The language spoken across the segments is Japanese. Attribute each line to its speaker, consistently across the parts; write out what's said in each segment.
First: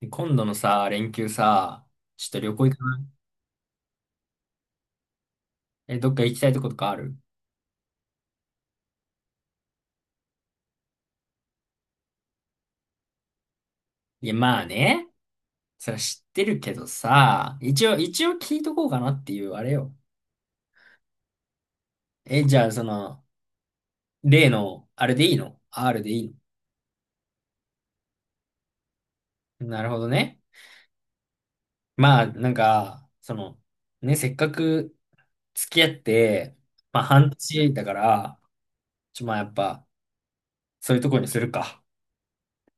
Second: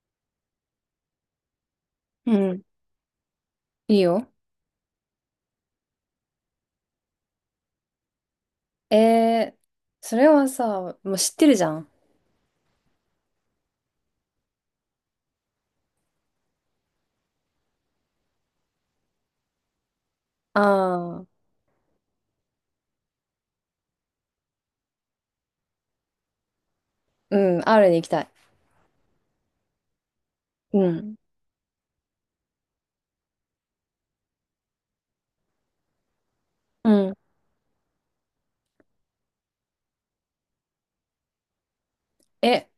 Speaker 1: で今度のさ、連休さ、ちょっ
Speaker 2: う
Speaker 1: と旅
Speaker 2: ん。
Speaker 1: 行行かない？
Speaker 2: いいよ。
Speaker 1: え、どっか行きたいとことかある？
Speaker 2: えー、それはさ、もう知ってるじゃん。
Speaker 1: いや、まあね。それは知ってるけどさ、一応聞いとこうかなっていう、あれよ。
Speaker 2: ああ、
Speaker 1: え、じゃあ、例の、あれでいいの？ R でいい
Speaker 2: うん、R に行きたい。
Speaker 1: の？なるほどね。
Speaker 2: うん。
Speaker 1: まあ、なんか、ね、せっかく付き合って、
Speaker 2: う
Speaker 1: まあ、
Speaker 2: ん。
Speaker 1: 半年だから、まあ、やっぱ、そういうとこにするか。
Speaker 2: え、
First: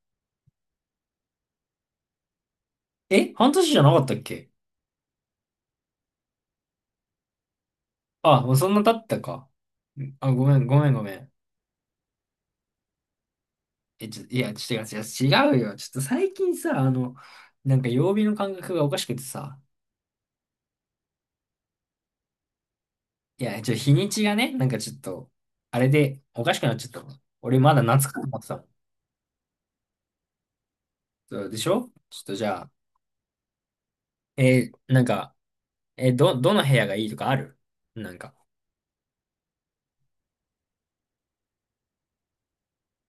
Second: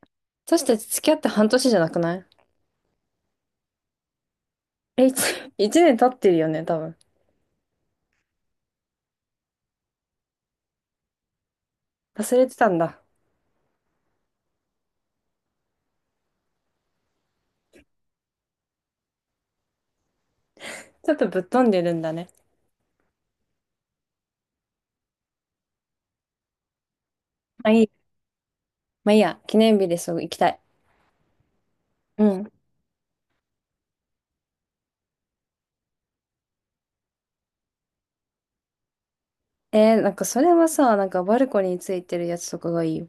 Speaker 2: 私たち付き合って半年じゃなくない？
Speaker 1: え、半年じゃなかったっけ？
Speaker 2: え、一年 経ってるよね、多分。
Speaker 1: あ、もうそんな経ったか。あ、ごめん、ごめん、ごめん。
Speaker 2: 忘れてたんだ。
Speaker 1: え、いや、違う違う、違うよ。ちょっと最近さ、なんか曜日の感覚がおかしくてさ、
Speaker 2: ちょっとぶっ飛んでるんだね。
Speaker 1: いや、日にちがね、なんかちょっと、あれでおかしくなっちゃったの。俺
Speaker 2: まあ
Speaker 1: ま
Speaker 2: い
Speaker 1: だ
Speaker 2: い。
Speaker 1: 夏かと思ってたもん。
Speaker 2: まあいいや、記念日でそう行きたい。
Speaker 1: そうでしょ？ちょ
Speaker 2: う
Speaker 1: っとじ
Speaker 2: ん。
Speaker 1: ゃあ、なんか、どの部屋がいいとかある？なんか。
Speaker 2: なんかそれはさ、なんかバルコニーについてるやつとかがいいよ。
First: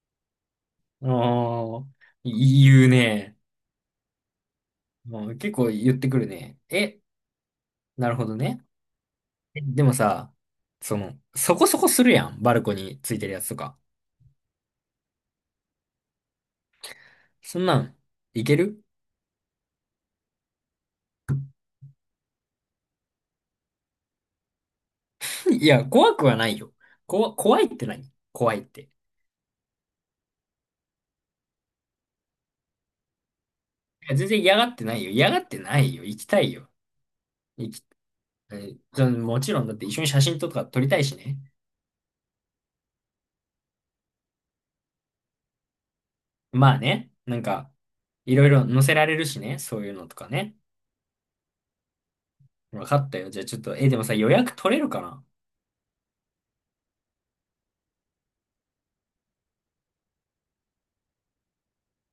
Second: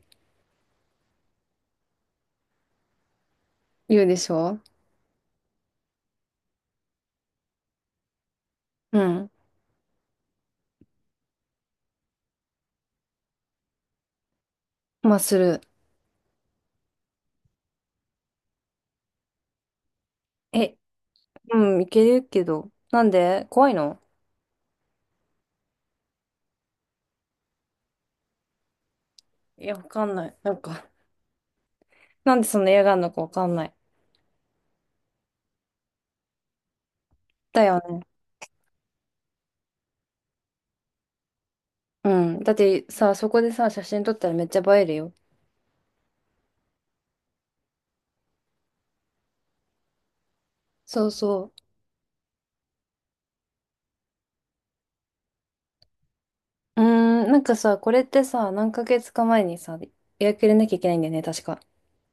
Speaker 1: あー、言うね。
Speaker 2: 言うでしょ？
Speaker 1: もう結構言ってくるね。え、なるほどね。
Speaker 2: うん。
Speaker 1: でもさ、そこそこするやん。バルコニーついてるやつとか。
Speaker 2: まあする。
Speaker 1: そんなん、いける？
Speaker 2: え、うん、いけるけど。なんで怖いの？
Speaker 1: いや、怖くはないよ。怖いって何？怖いって。い
Speaker 2: いや、わかんない。なんかなんでそんな嫌がんのかわかんない。
Speaker 1: や、全然嫌がってないよ。嫌がってないよ。行きたいよ。
Speaker 2: だ
Speaker 1: 行
Speaker 2: よ
Speaker 1: き、
Speaker 2: ね。
Speaker 1: もちろんだって一緒に写真とか撮りたいしね。
Speaker 2: うん。だってさ、そこでさ、写真撮ったらめっちゃ映えるよ。
Speaker 1: まあね、なんか、いろいろ載せられるしね。そういうのとかね。
Speaker 2: そうそ
Speaker 1: 分かったよ。じゃあちょっと、でもさ、予約取れるかな？
Speaker 2: う。うーん、なんかさ、これってさ、何ヶ月か前にさ、予約入れなきゃいけないんだよね、確か。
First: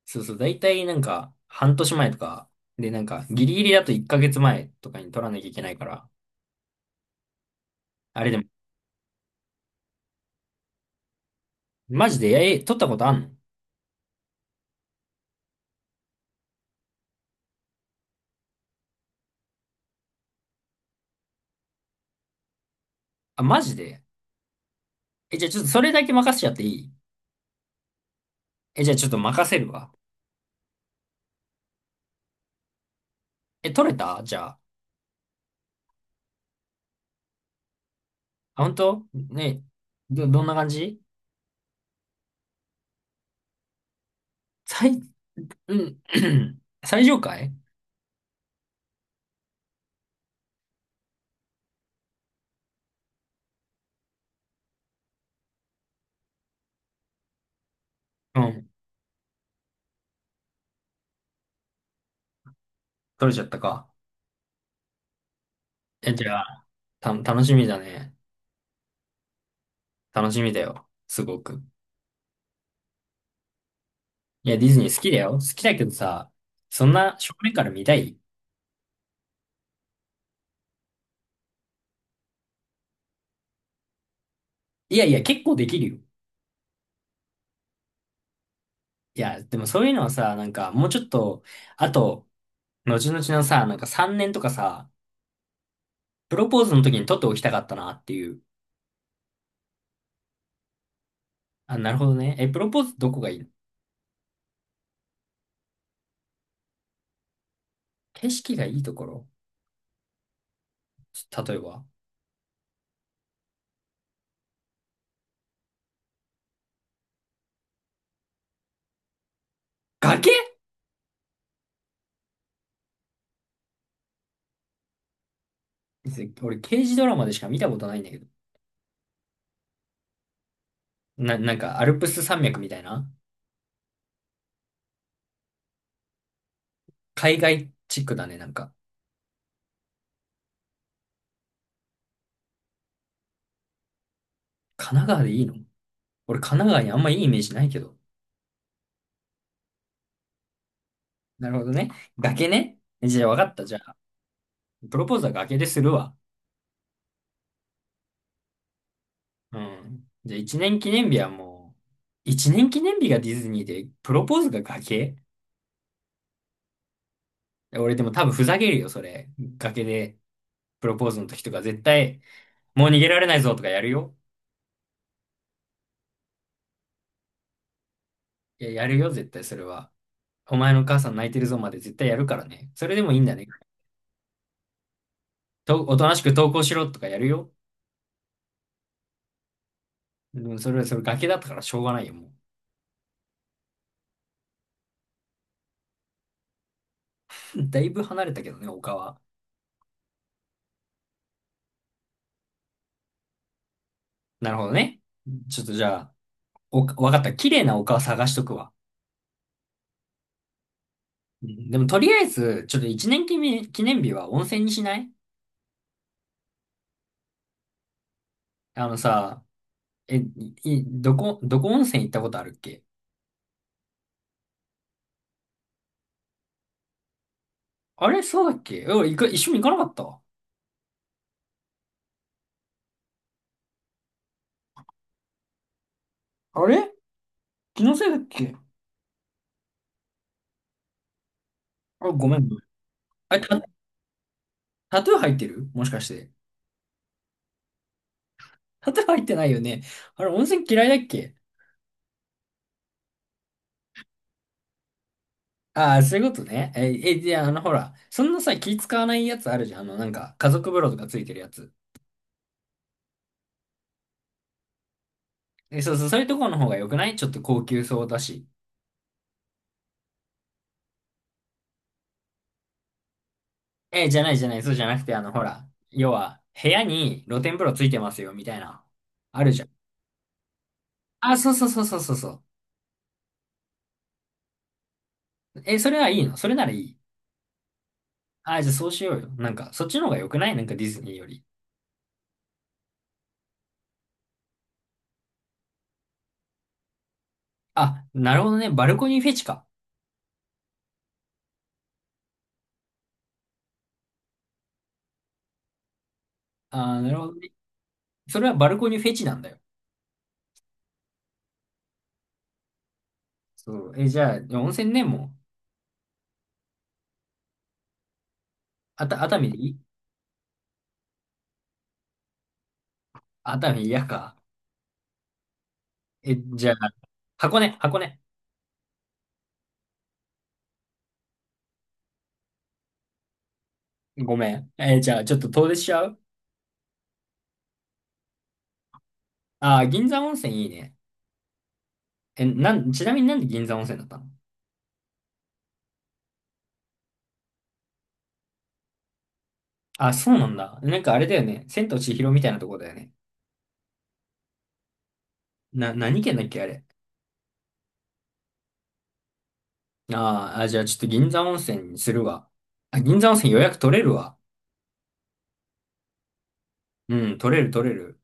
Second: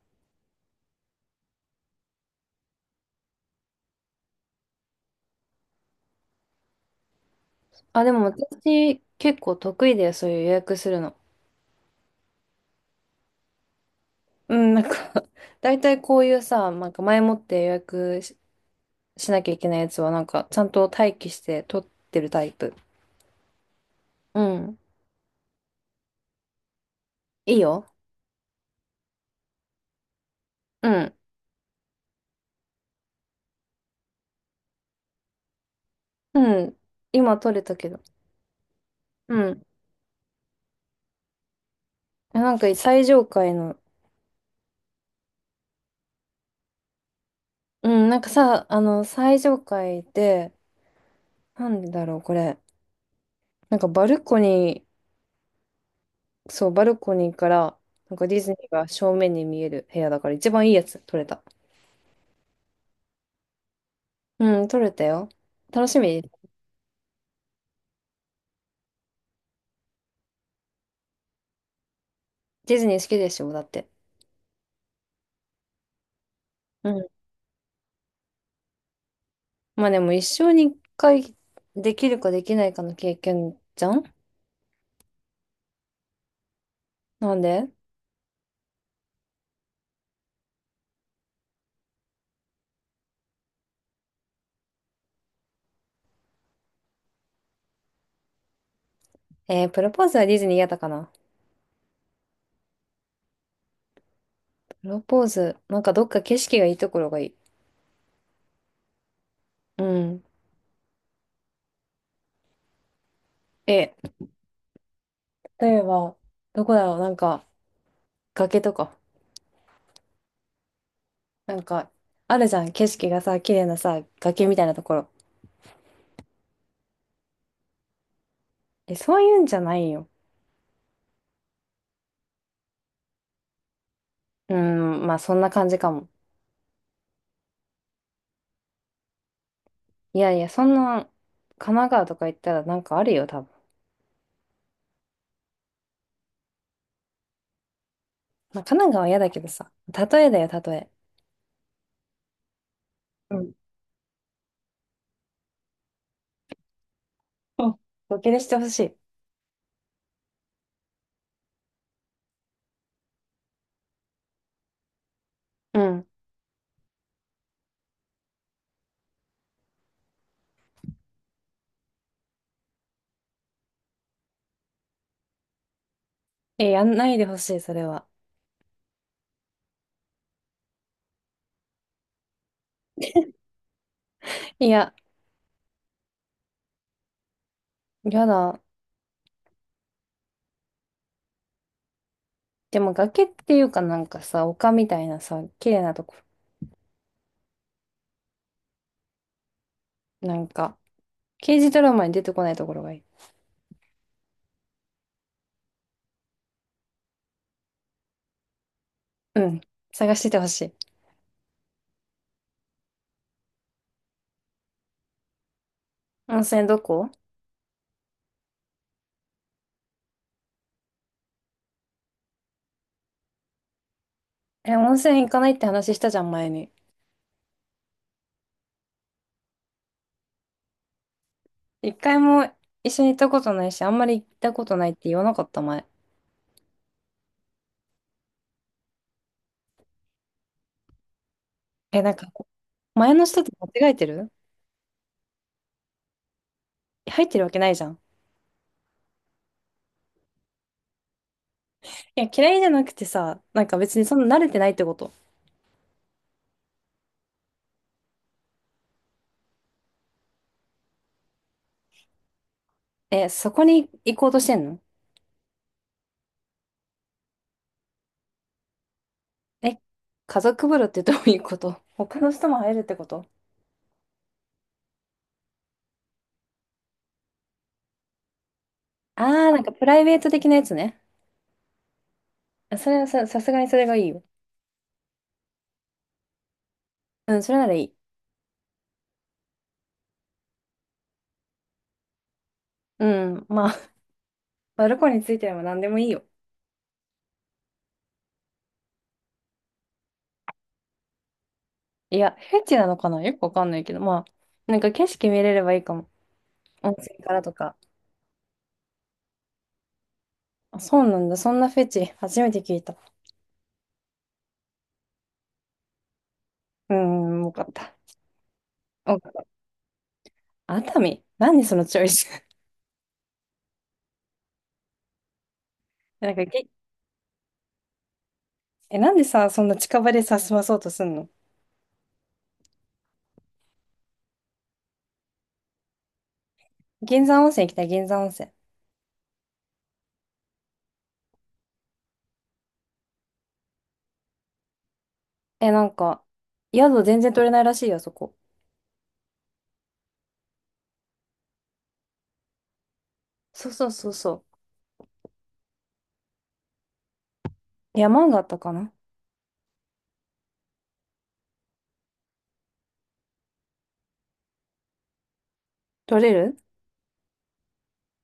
Speaker 1: そうそう、だいたいなんか、半年前とか、で、なんか、ギリギリだと1ヶ月前とかに取らなきゃいけないから。
Speaker 2: あ、でも
Speaker 1: あれでも、
Speaker 2: 私、結構得意だよ、そういう予約するの。
Speaker 1: マジで、取ったことあんの？
Speaker 2: うん、なんか 大体こういうさ、なんか前もって予約しなきゃいけないやつは、なんか、ちゃんと待機して撮ってるタイプ。
Speaker 1: あ、マジで？
Speaker 2: うん。
Speaker 1: え、じゃあちょっとそれだけ任せちゃっていい？
Speaker 2: いいよ。
Speaker 1: え、じゃあちょっと任せるわ。
Speaker 2: うん。
Speaker 1: え、取れた？じゃあ。
Speaker 2: うん。今撮れたけど。
Speaker 1: あ、本当
Speaker 2: うん。
Speaker 1: ね、どんな感じ？
Speaker 2: なんか最上階の。
Speaker 1: 最、うん、最上階。
Speaker 2: うん、なんかさ、最上階で、なんでだろう、これ。なんかバルコニー、そう、バルコニーから、なんかデ
Speaker 1: う
Speaker 2: ィズニー
Speaker 1: ん。
Speaker 2: が正面に見える部屋だから、一番いいやつ、撮れた。
Speaker 1: 取れちゃったか。
Speaker 2: うん、撮れたよ。楽し
Speaker 1: え、じ
Speaker 2: み。
Speaker 1: ゃあ、楽しみだね。楽しみだよ。すごく。
Speaker 2: ディズニー好きでしょ、だって。
Speaker 1: いや、ディズニー好きだよ。好きだけどさ、そ
Speaker 2: う
Speaker 1: ん
Speaker 2: ん。
Speaker 1: な正面から見たい？
Speaker 2: まあでも、一生に一回できるかできないかの経験じゃん？
Speaker 1: いやいや、結構できるよ。
Speaker 2: なんで？
Speaker 1: いや、でもそういうのはさ、なんか、もうちょっと、あと、後々のさ、なんか3年とかさ、プロポーズの時に撮っておきたかったなっていう。
Speaker 2: プロポーズはディズニー嫌だかな。
Speaker 1: あ、なるほどね。え、プロポーズどこがいいの？
Speaker 2: プロポーズ、なんかどっか景色がいいところがいい。
Speaker 1: 景色がいいところ？
Speaker 2: うん。
Speaker 1: 例えば。
Speaker 2: え、例えば、どこだろう、なんか、崖とか。
Speaker 1: 崖？
Speaker 2: なんか、あるじゃん。景色がさ、綺麗なさ、崖みたいなところ。
Speaker 1: 俺、刑事ドラマでしか見たことないんだけど。
Speaker 2: え、そういうんじゃないよ。
Speaker 1: なんか、アルプス山脈みたいな？
Speaker 2: うーん、まあそんな感じかも。
Speaker 1: 海外チックだね、なんか。
Speaker 2: いやいや、そんな、神奈川とか行ったらなんかあるよ、多分。
Speaker 1: 神奈川でいいの？俺、神奈川にあんまいいイメージないけど。
Speaker 2: まあ神奈川は嫌だけどさ。例えだよ、例え。
Speaker 1: なるほどね。崖ね。じゃあ、
Speaker 2: う
Speaker 1: わか
Speaker 2: ん。
Speaker 1: った。じゃあ、プロポーズは崖でするわ。
Speaker 2: あ、ボケでしてほしい。
Speaker 1: うん。じゃあ、一年記念日はもう、一年記念日がディズニーで、プロポーズが崖？
Speaker 2: うん。
Speaker 1: 俺、でも多分ふざけるよ、それ。崖で、プロポーズの時とか、絶対、もう逃げられないぞとかやるよ。
Speaker 2: え、やんないでほしい、それは。
Speaker 1: いや、やるよ、絶対、それは。お前のお母さん泣いてるぞまで絶対やるからね。それでもいいんだね。
Speaker 2: いや、
Speaker 1: おとなしく投稿しろとかやるよ。
Speaker 2: やだ。
Speaker 1: でもそれ崖だったからしょうがないよ、も
Speaker 2: でも崖っていうかなんかさ、丘みたいなさ、綺麗なとこ。
Speaker 1: う。だいぶ離れたけどね、丘は。
Speaker 2: なんか、刑事ドラマに出てこないところがいい。
Speaker 1: なるほどね。ちょっとじゃあ、わかった。綺麗な丘を探しとくわ。
Speaker 2: うん。探しててほしい。
Speaker 1: うんでもとりあえず、ちょっと一年記念、記念日は温泉にしない？
Speaker 2: 温泉どこ？
Speaker 1: あのさ、え、い、いどこ、どこ温泉行ったことあるっけ？
Speaker 2: え、温泉行かないって話したじゃん、前に。
Speaker 1: あれ？そうだっけ？え、俺、行く、一緒に行かなかった？
Speaker 2: 一回も一緒に行ったことないし、あんまり行ったことないって言わなかった、前。
Speaker 1: あれ？気のせいだっけ？
Speaker 2: え、
Speaker 1: あ、
Speaker 2: なんか、
Speaker 1: ごめん。
Speaker 2: 前の
Speaker 1: あ、
Speaker 2: 人と間違えてる？
Speaker 1: タトゥー入ってるもしかして？
Speaker 2: 入ってるわけないじゃん。
Speaker 1: 砂糖入ってないよね。あれ、温泉嫌いだっけ？
Speaker 2: いや、嫌いじゃなくてさ、なんか別にそんな慣れてないってこと。
Speaker 1: ああー、そういうことね。じゃあ、ほら、そんなさ、気使わないやつあるじゃん。なんか、家族風呂とかついてるやつ。
Speaker 2: え、そこに行こうとしてんの？
Speaker 1: え、そうそう、そういうとこの方が良くない？ちょっと高級そうだし。
Speaker 2: え、家族風呂ってどういうこと？他の人も入るってこと？
Speaker 1: え、じゃないじゃない、そうじゃなくて、ほら、要は、部屋に露天風呂ついてますよ、みたいな。
Speaker 2: あ
Speaker 1: あ
Speaker 2: ー、
Speaker 1: る
Speaker 2: なん
Speaker 1: じゃ
Speaker 2: か
Speaker 1: ん。
Speaker 2: プライベート的なやつね。
Speaker 1: あー、そうそうそうそうそうそう。
Speaker 2: あそれはさ、さすがにそれがいいよ。
Speaker 1: え、それはいいの？それならいい。
Speaker 2: うん、それならいい。
Speaker 1: あ、じゃあそうしようよ。なんか、そっちの方が良くない？なんかディズニーより。
Speaker 2: うん、まあ、バルコニーについてな何でもいいよ。
Speaker 1: あ、なるほどね。バルコニーフェチか。
Speaker 2: いや、フェチなのかなよくわかんないけど、まあ、なんか景色見れればいいかも。温
Speaker 1: あー、なる
Speaker 2: 泉
Speaker 1: ほ
Speaker 2: か
Speaker 1: ど
Speaker 2: ら
Speaker 1: ね。
Speaker 2: とか。
Speaker 1: それはバルコニーフェチなんだよ。
Speaker 2: あ、そうなんだ。そんなフェチ、初めて聞いた。う
Speaker 1: そう。え、じゃあ、温泉ね、もう。
Speaker 2: ーん、よかった。よかっ
Speaker 1: 熱海で
Speaker 2: た。
Speaker 1: いい？
Speaker 2: 熱海何そのチョイス？
Speaker 1: 熱海嫌か？
Speaker 2: なん
Speaker 1: え、
Speaker 2: かげ、
Speaker 1: じゃあ、箱根、箱根。
Speaker 2: え、なんでさ、そんな近場でさ、済まそうとすんの？
Speaker 1: ごめん。え、じゃあ、ちょっと遠出しちゃう？
Speaker 2: 銀山温泉行きたい、銀山温泉。
Speaker 1: あー、銀座温泉いいね。え、なん、ちなみになんで銀座温泉だったの？
Speaker 2: え、なんか、宿全然取れないらしいよ、そこ。
Speaker 1: あ、そうなんだ。なんかあれだよね。千と千尋みたいなとこだよね。
Speaker 2: そうそうそうそ
Speaker 1: 何県だっけ、あれ。
Speaker 2: う。山があったかな？
Speaker 1: あーあ、じゃあちょっと銀座温泉にするわ。あ、銀座温泉予約取れるわ。
Speaker 2: 取れる？
Speaker 1: うん、取れる取れる。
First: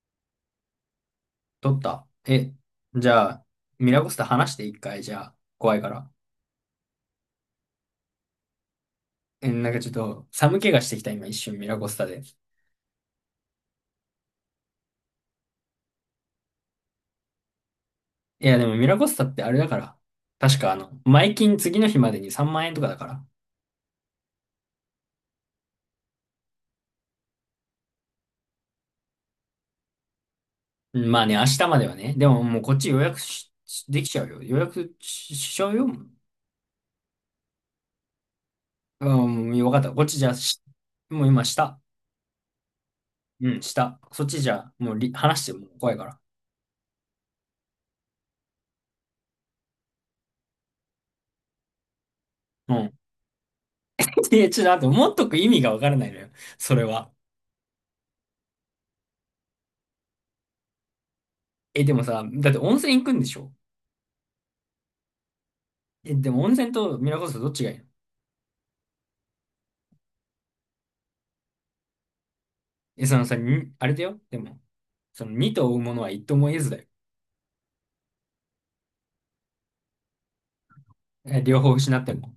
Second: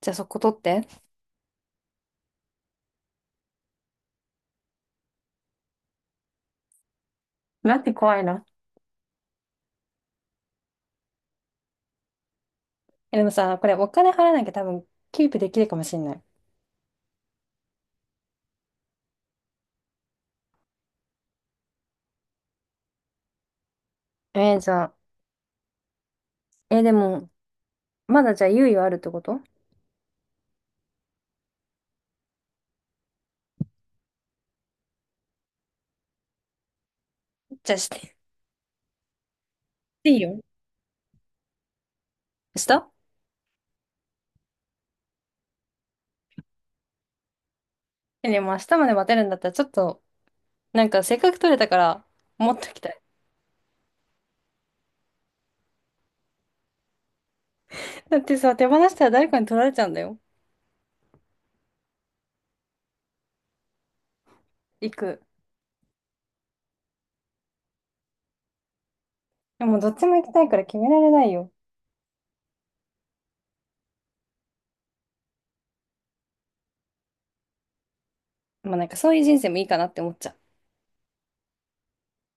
Speaker 2: じゃあそこ取って。
Speaker 1: 取った。え、じゃあ、ミラコスタ話して一回、じゃあ、怖いから。
Speaker 2: なんて怖いな。
Speaker 1: え、なんかちょっと寒気がしてきた。今一瞬ミラコスタで。
Speaker 2: え、でもさ、これお金払わなきゃ多分、キープできるかもしんない。
Speaker 1: いやでもミラコスタってあれだから。確か前金次の日までに3万円とかだから。
Speaker 2: じゃあ、え、でも、まだじゃあ猶予あるってこと？
Speaker 1: うんまあね、明日まではね。でももうこっち予約しできちゃうよ。予約しちゃうよ。
Speaker 2: じゃあして。
Speaker 1: うん、よかった。こっ
Speaker 2: い
Speaker 1: ち
Speaker 2: い
Speaker 1: じゃ
Speaker 2: よ。
Speaker 1: し、もう今下。
Speaker 2: した？
Speaker 1: うん、下。そっちじゃ、もう話しても怖いから。
Speaker 2: え、でも明日まで待てるんだったら、ちょっと、なんかせっかく取れたから、持っと
Speaker 1: う
Speaker 2: きた
Speaker 1: ん。
Speaker 2: い。
Speaker 1: え、ちょっと待って、持っとく意味がわからないのよ。それは。
Speaker 2: だってさ、手放したら誰かに取られちゃうんだよ。
Speaker 1: え、でもさ、だって温泉行くんでしょ？
Speaker 2: 行く。
Speaker 1: え、でも温泉とミラコスタどっちがいいの？
Speaker 2: でもどっちも行きたいから決められないよ。
Speaker 1: え、そのさ、にあれだよ。でも、その2と追うものは一とも得ずだよ。
Speaker 2: まあなんかそういう人生もいいかなって思っちゃう。
Speaker 1: え、両方失っても。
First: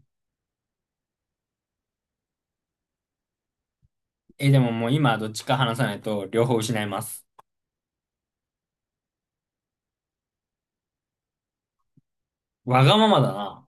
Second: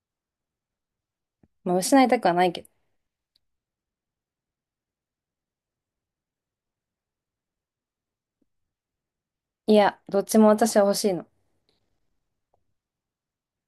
Speaker 2: まあ失いたくはないけど。
Speaker 1: え、でももう今どっちか話さないと両方失います。
Speaker 2: いや、どっちも私は欲しいの。
Speaker 1: わがままだな。